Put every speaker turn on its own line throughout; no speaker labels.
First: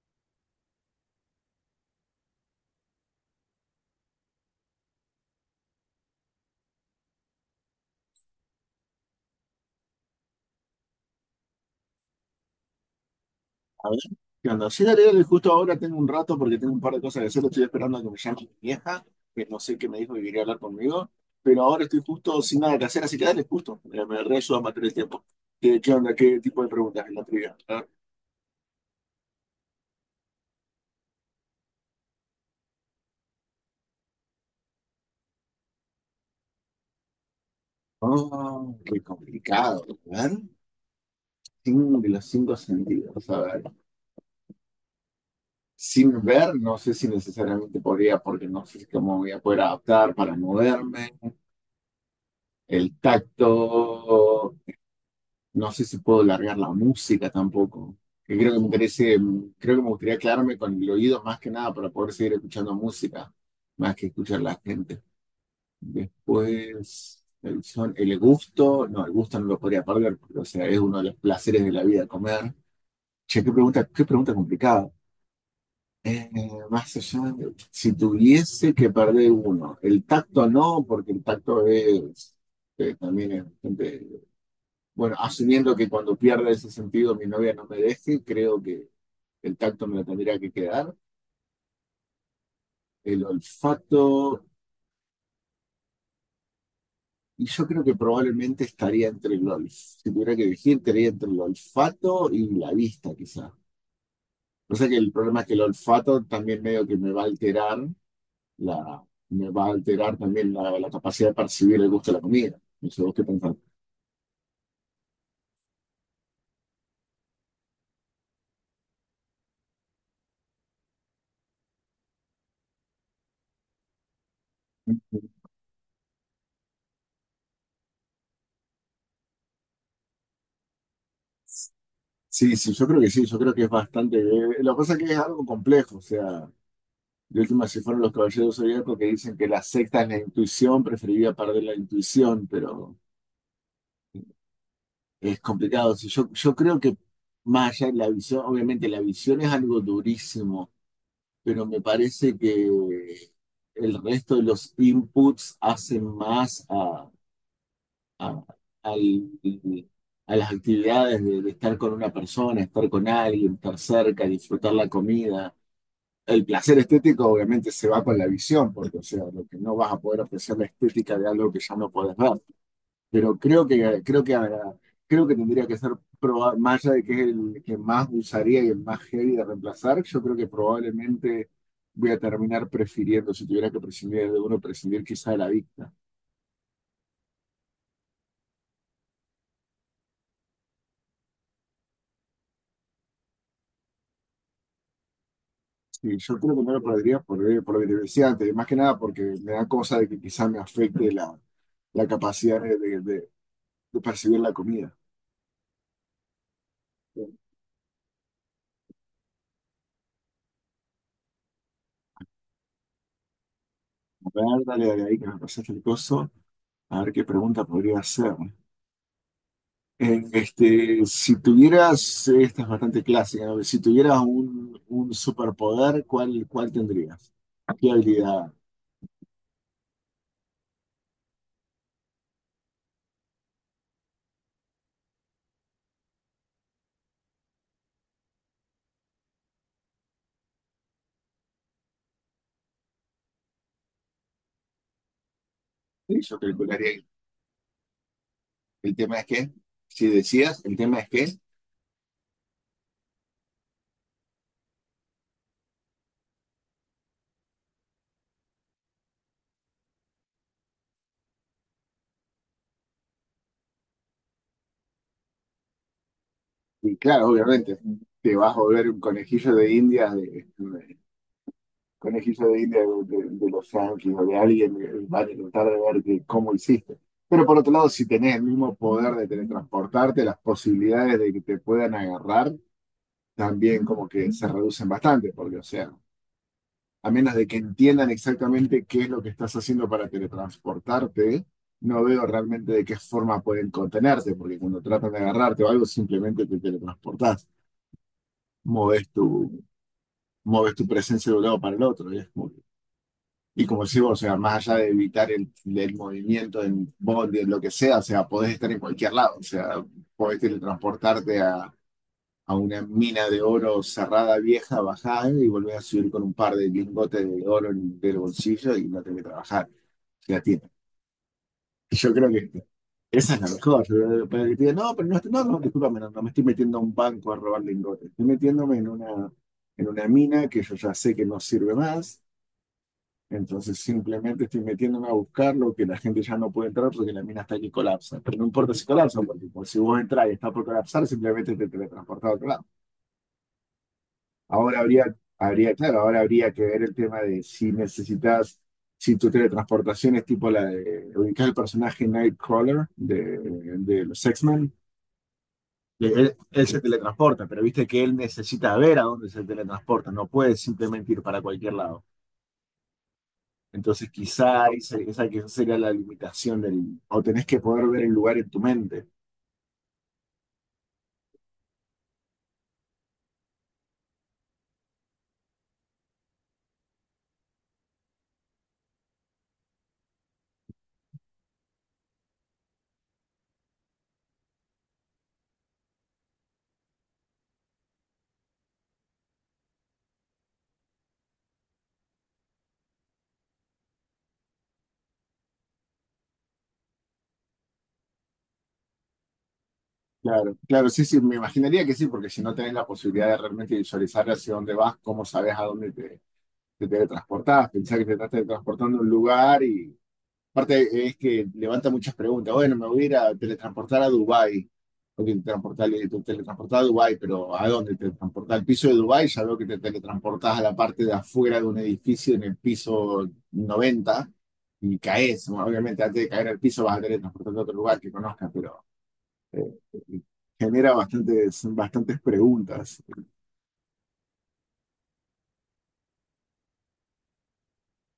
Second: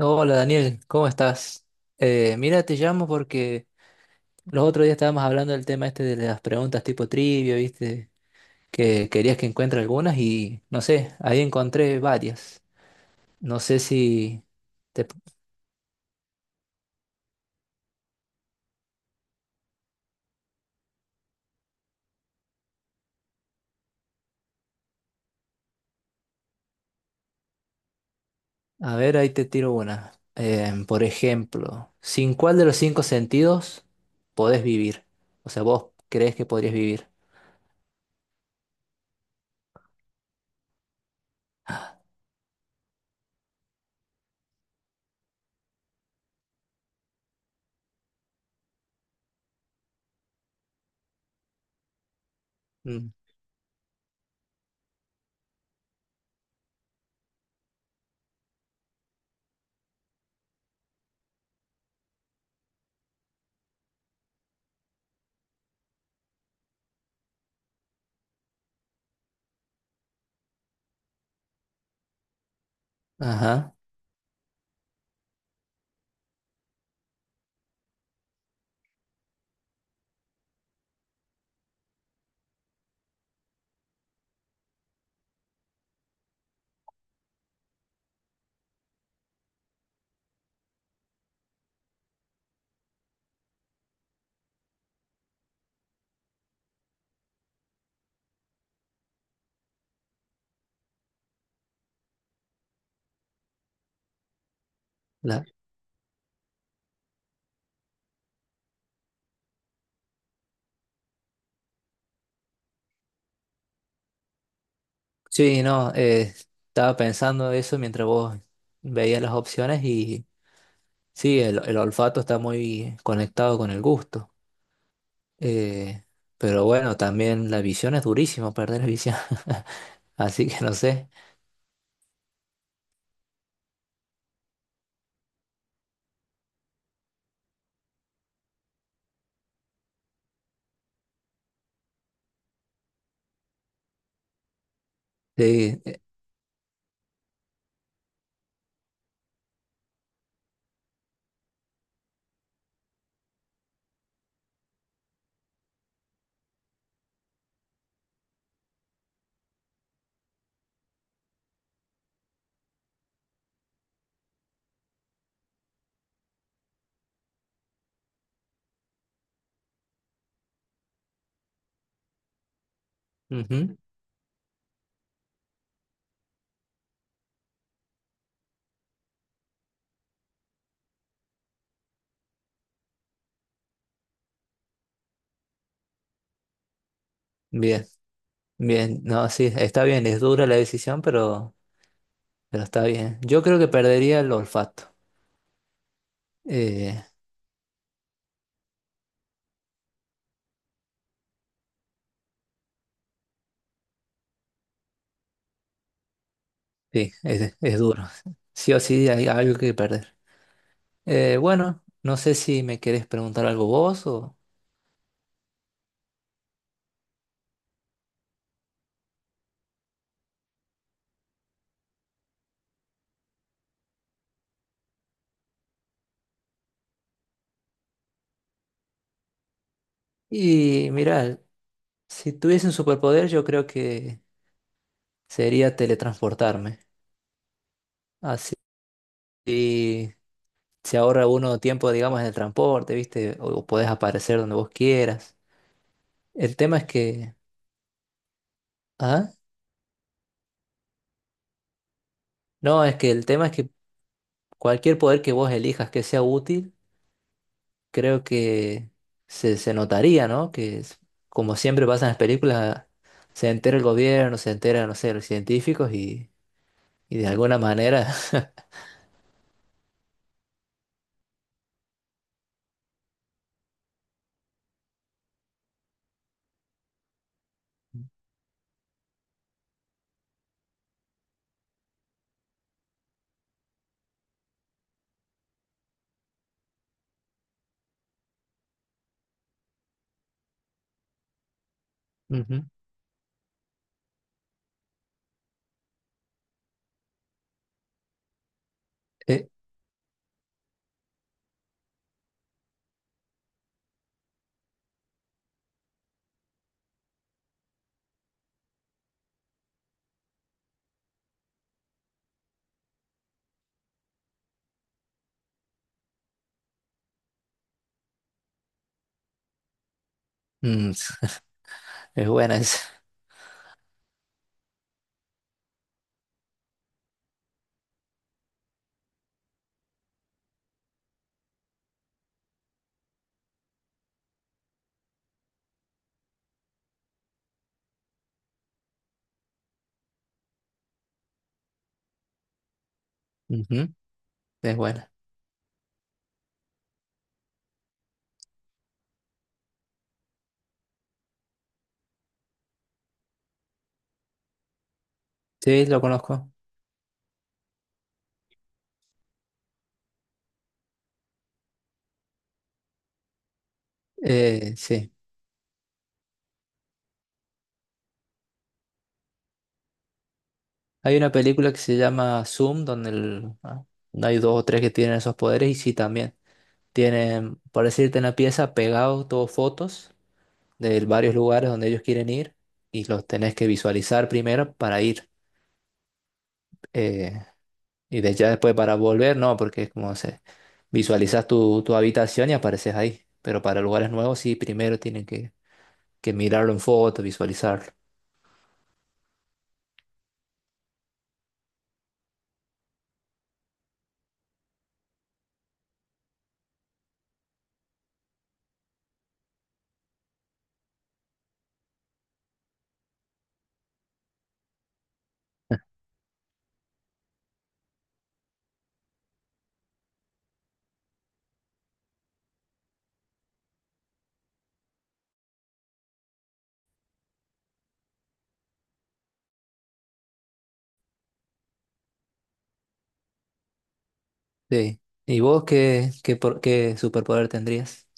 Hola Daniel, ¿cómo estás? Mira, te llamo porque los otros días estábamos hablando del tema este de las preguntas tipo trivia, ¿viste? Que querías que encuentre algunas y no sé, ahí encontré varias. No sé
A ver,
si
¿qué onda? Sí, dale,
te...
dale, justo ahora tengo un rato porque tengo un par de cosas que hacer. Estoy esperando a que me llame mi vieja, que no sé qué me dijo que quería hablar conmigo, pero ahora estoy justo sin nada que hacer, así que dale, justo. Me reayuda a matar el tiempo. ¿Qué onda? ¿Qué tipo de preguntas en la trivia? A ver.
A ver, ahí te tiro una. Por ejemplo, ¿sin cuál de los cinco sentidos podés vivir? O sea, vos crees que podrías vivir.
Oh, qué complicado. A ver, sin de los cinco sentidos. A ver, sin ver, no sé si necesariamente podría, porque no sé cómo voy a poder adaptar para moverme. El
Mm.
tacto. No sé si puedo largar la música tampoco. Que creo que me interese, creo que me gustaría quedarme con el oído más que nada para poder seguir escuchando música, más que escuchar la gente. Después, el, son, el gusto no lo podría perder, porque, o sea, es uno de los placeres de la vida comer. Che,
Ajá.
qué pregunta complicada. Eh, Más allá de- si tuviese que perder uno, el tacto no, porque el tacto es, también es bastante bueno, asumiendo que cuando pierda ese sentido mi novia no me deje, creo que el tacto me lo tendría que quedar. El olfato, y yo creo que probablemente estaría entre el olfato, si tuviera que elegir, estaría entre el olfato y la vista, quizá. O sea que el problema
La-
es que el olfato también medio que me va a alterar la, me va a alterar también la capacidad de percibir el gusto de la comida. No sé, ¿vos qué pensás?
Sí, no, estaba pensando eso mientras vos veías las opciones. Sí, el olfato está muy conectado con el gusto. Eh, pero bueno, también la visión es durísimo perder la visión. Así que no sé.
Sí, sí, yo creo que sí, yo creo que es bastante. Lo que pasa es que es algo complejo, o sea. De última se fueron los caballeros zodiacos que dicen que la secta es la intuición, preferiría perder la intuición, pero es
Sí,
complicado. Si yo, yo creo que más allá de la visión, obviamente la visión es algo durísimo, pero me parece que el resto de los inputs hacen más a, a- al- a las actividades de estar con una persona, estar con alguien, estar cerca, disfrutar la comida. El placer estético obviamente se va con la visión, porque o sea, lo que no vas a poder apreciar la estética de algo que ya no podés ver. Pero creo
ujú.
que, creo que, creo que tendría que ser, más allá de que es el que más usaría y el más heavy de reemplazar, yo creo que probablemente voy a terminar prefiriendo, si tuviera que prescindir de uno, prescindir quizá de la vista.
Bien, bien. No, sí, está bien. Es dura la decisión, pero está bien. Yo creo que perdería el olfato.
Sí, yo creo que no lo
Eh,
podría por lo que te decía antes, y más que nada porque me da cosa de que quizá me afecte la, la capacidad de, de percibir la comida.
sí, es duro. Sí o sí hay algo que perder. Bueno, no sé si me querés preguntar algo vos
A
o...
ver, dale, dale ahí que me pasaste el coso. A ver qué pregunta podría hacer. Si tuvieras, esta es bastante clásica, ¿no? Si tuvieras un superpoder, ¿cuál, cuál tendrías? ¿Qué habilidad?
Y mira, si tuviese un superpoder, yo creo que... sería teletransportarme. Así se ahorra uno tiempo, digamos, en el transporte, ¿viste? O podés aparecer donde vos quieras.
Sí, yo
El tema es
calcularía.
que...
El tema es
¿Ah?
que, si decías, el tema es que,
No, es que el tema es que cualquier poder que vos elijas que sea útil, creo que se notaría, ¿no? Que es- como siempre pasa en las películas, se entera el gobierno, se entera, no sé, los científicos
y
y de
claro,
alguna
obviamente,
manera...
te vas a volver un conejillo de indias, de, conejillo de indias de, de los yanquis o de alguien, van a intentar de ver que- cómo hiciste. Pero por otro lado, si tenés el mismo poder de teletransportarte, las posibilidades de que te puedan agarrar también como que se reducen bastante, porque, o sea, a menos de que entiendan exactamente qué es lo que estás haciendo para teletransportarte, no veo
Ujú.
realmente de qué forma pueden contenerte, porque cuando tratan de agarrarte o algo, simplemente te teletransportás, moves
Eh,
tu, moves tu presencia de un lado para el otro, y es como que- y como decís vos, o sea, más allá de evitar el movimiento en bondi, en lo que sea, o sea, podés estar en cualquier lado, o sea, podés teletransportarte a una mina de oro cerrada, vieja, bajada, y volvés a subir con un par de lingotes de oro en el bolsillo y no tenés que trabajar. Ya tiene.
mm,
Yo creo
es
que este,
buena esa.
esa es la mejor. Pero que te digan, no, pero no, no, no, discúlpame, no, no me estoy metiendo a un banco a robar lingotes. Estoy metiéndome en una mina que yo ya sé que no sirve más. Entonces simplemente estoy metiéndome a buscar lo que la gente ya no puede entrar porque la mina está aquí colapsa. Pero no importa si colapsa, porque, pues, si vos entras y está por colapsar, simplemente te teletransportás a otro lado.
Ujú, es
Ahora habría,
buena.
habría, claro, ahora habría que ver el tema de si necesitas, si tu teletransportación es tipo la de ubicar el personaje Nightcrawler de los X-Men.
Sí, lo
Que Él,
conozco.
él se teletransporta, pero viste que él necesita ver a dónde se teletransporta, no puede simplemente ir para cualquier lado. Entonces quizá esa,
Sí.
esa quizá sería la limitación del... O tenés que poder ver el lugar en tu mente.
Hay una película que se llama Zoom, donde el- ah, hay dos o tres que tienen esos poderes, y sí también. Tienen, por decirte, en la pieza pegado todos fotos de varios lugares donde ellos quieren ir, y los tenés que visualizar primero para ir. eh, y de ya después para volver, no, porque es como se visualizas tu habitación y apareces ahí. Pero para lugares nuevos sí, primero tienen que mirarlo en foto, visualizarlo.
Claro, claro, sí, sí, me imaginaría que sí, porque si no tenés la posibilidad de realmente visualizar hacia dónde vas, ¿cómo sabes a dónde te teletransportás, pensás que te estás teletransportando a un lugar y aparte es que levanta muchas preguntas. Bueno, me voy a ir a teletransportar a Dubái. O que te transportás- te teletransportás a Dubái, pero ¿a dónde? Te teletransportás al piso de Dubái, ya veo que te teletransportás a la parte de afuera de un edificio en el piso 90 y caes. Bueno, obviamente antes de caer al piso vas a teletransportarte a otro lugar que conozcas, pero eh, genera bastantes, bastantes preguntas.
Sí. ¿Y vos qué, qué, por- qué superpoder tendrías?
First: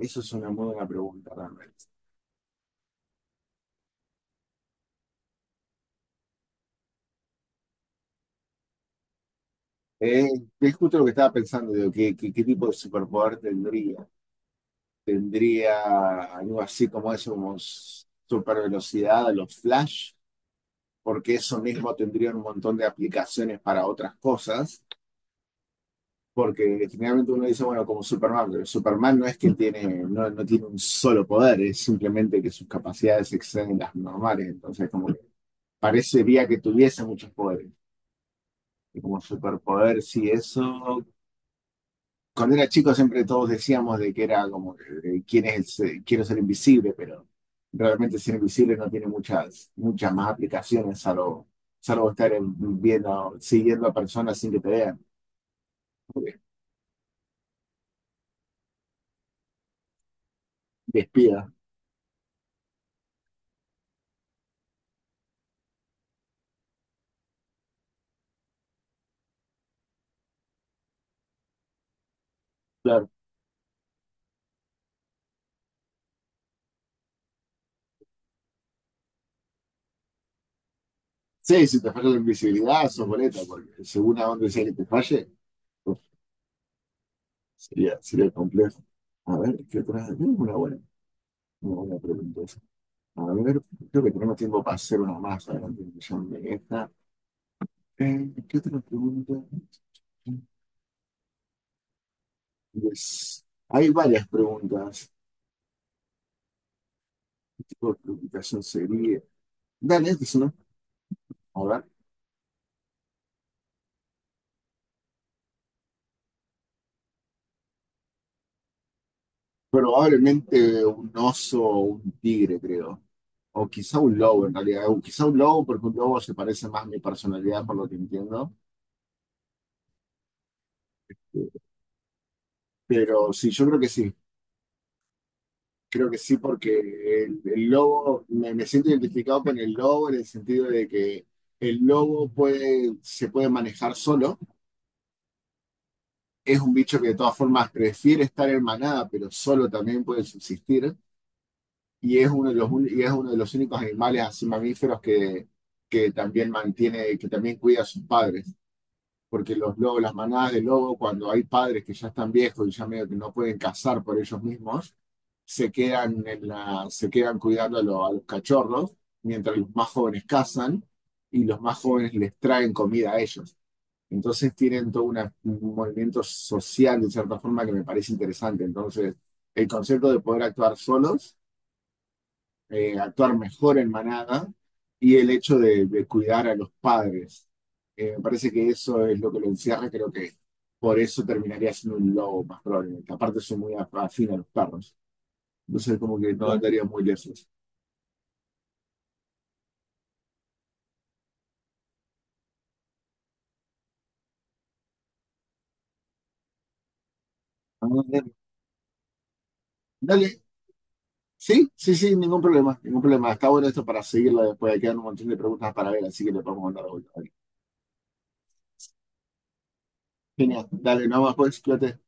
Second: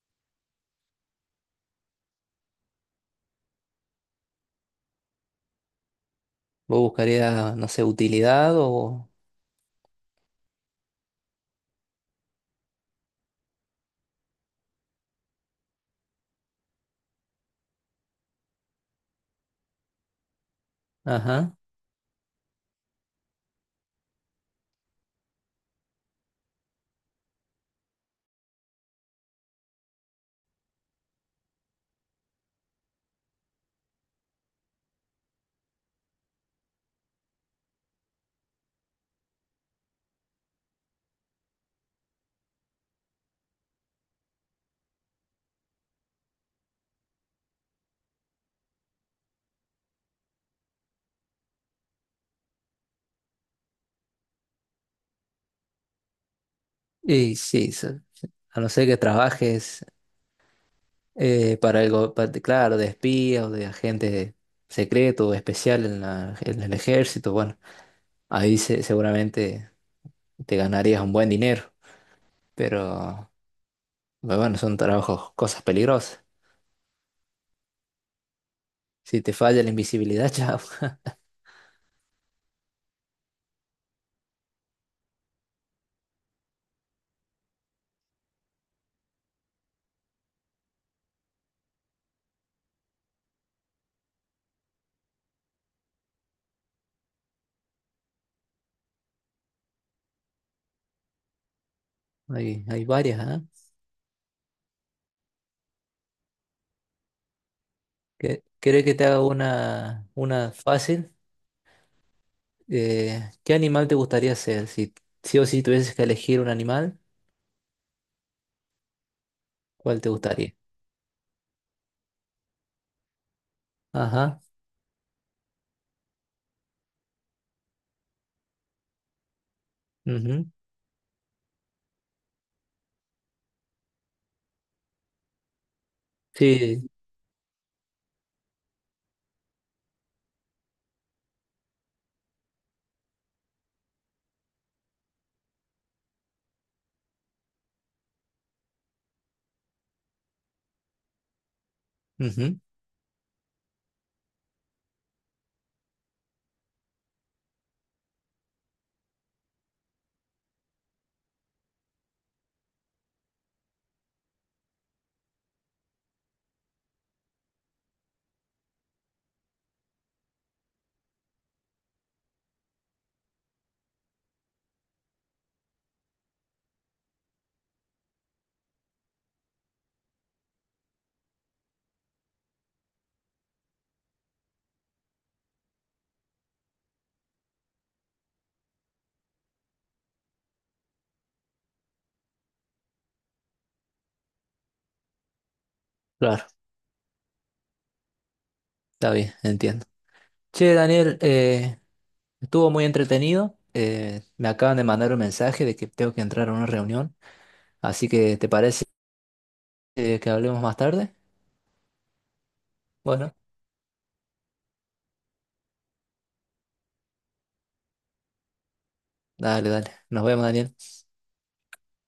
Eso es una muy buena pregunta realmente.
Vos buscarías, no sé, ¿utilidad o...?
Eh, es justo lo que estaba pensando, digo, ¿qué, qué, qué tipo de superpoder tendría? ¿Tendría algo así como eso, como super velocidad a los Flash? Porque
Ajá.
eso mismo tendría un montón de aplicaciones para otras cosas. Porque generalmente uno dice, bueno, como Superman, pero Superman no es que tiene, no, no tiene un solo poder, es simplemente que sus capacidades exceden las normales. Entonces, como que parecería que tuviese muchos poderes. Y como superpoder, sí, eso. Cuando era chico siempre todos decíamos de que era como, ¿quién es? Quiero ser invisible, pero realmente ser invisible no tiene muchas, muchas más aplicaciones, salvo, salvo estar en- viendo, siguiendo a personas sin que te vean, porque
Y sí, se- a no ser que trabajes
de espía,
para algo, pa- de- claro, de espía o de agente secreto o especial en la- en el ejército, bueno, ahí se- seguramente te ganarías un buen dinero,
claro.
pero pero bueno, son trabajos, cosas peligrosas. Si te falla la invisibilidad, chao.
Sí, si te falla la invisibilidad, sos boleta, porque según a dónde sea que te falle, uf, sería, sería complejo. A ver, ¿qué otra? Tenemos una buena pregunta. Esa. A ver, creo que tenemos tiempo para hacer una más. Adelante, que ya me deja. ¿Qué otra pregunta?
Hay varias, ¿ah?
Pues, hay varias preguntas. ¿Qué tipo de
¿Qué-
preocupación
¿Querés que te
sería?
haga
Dale, esta es
una
una.
fácil?
A ver.
¿Qué animal te gustaría ser? Si sí o sí tuvieses que elegir un animal, ¿cuál te gustaría?
Probablemente un oso o un tigre, creo. O quizá un
Ajá.
lobo, en realidad. O quizá un lobo, porque un lobo se parece más a mi personalidad, por lo que entiendo.
Ujú,
Pero sí, yo creo que sí. Creo que sí, porque
sí.
el lobo, me siento identificado con el lobo en el sentido de que el lobo puede, se puede manejar solo. Es un bicho que de todas formas prefiere estar en manada, pero solo también puede subsistir, y es uno de
Ujú,
los, y es uno de los únicos animales así mamíferos que también mantiene, que también cuida a sus padres, porque los lobos, las manadas de lobo, cuando hay padres que ya están viejos y ya medio que no pueden cazar por ellos mismos, se quedan, en la, se quedan cuidando a, a los cachorros, mientras los más jóvenes cazan, y los más jóvenes les traen comida a ellos. Entonces tienen todo un movimiento social, de cierta forma, que me parece interesante. Entonces, el concepto de poder actuar solos, actuar mejor en manada y el hecho de cuidar a los padres. Me parece que eso es lo que lo encierra. Creo que por eso terminaría siendo un lobo más probablemente. Aparte, soy muy afín a los perros. Entonces, como que no
claro,
Claro. andaría muy lejos.
está bien, entiendo. Che, Daniel, estuvo muy entretenido. Me acaban de mandar un mensaje de que tengo que entrar a una reunión. Así
Vamos.
que, ¿te parece que
Dale,
hablemos más tarde?
sí, sí, sí, ningún problema, ningún problema.
Bueno,
Está bueno esto para seguirlo después. Quedan un montón de preguntas para ver, así que le podemos mandar a vuelta.
dale, dale. Nos vemos,
Genial.
Daniel.
Dale, nada más, pues, cuídate.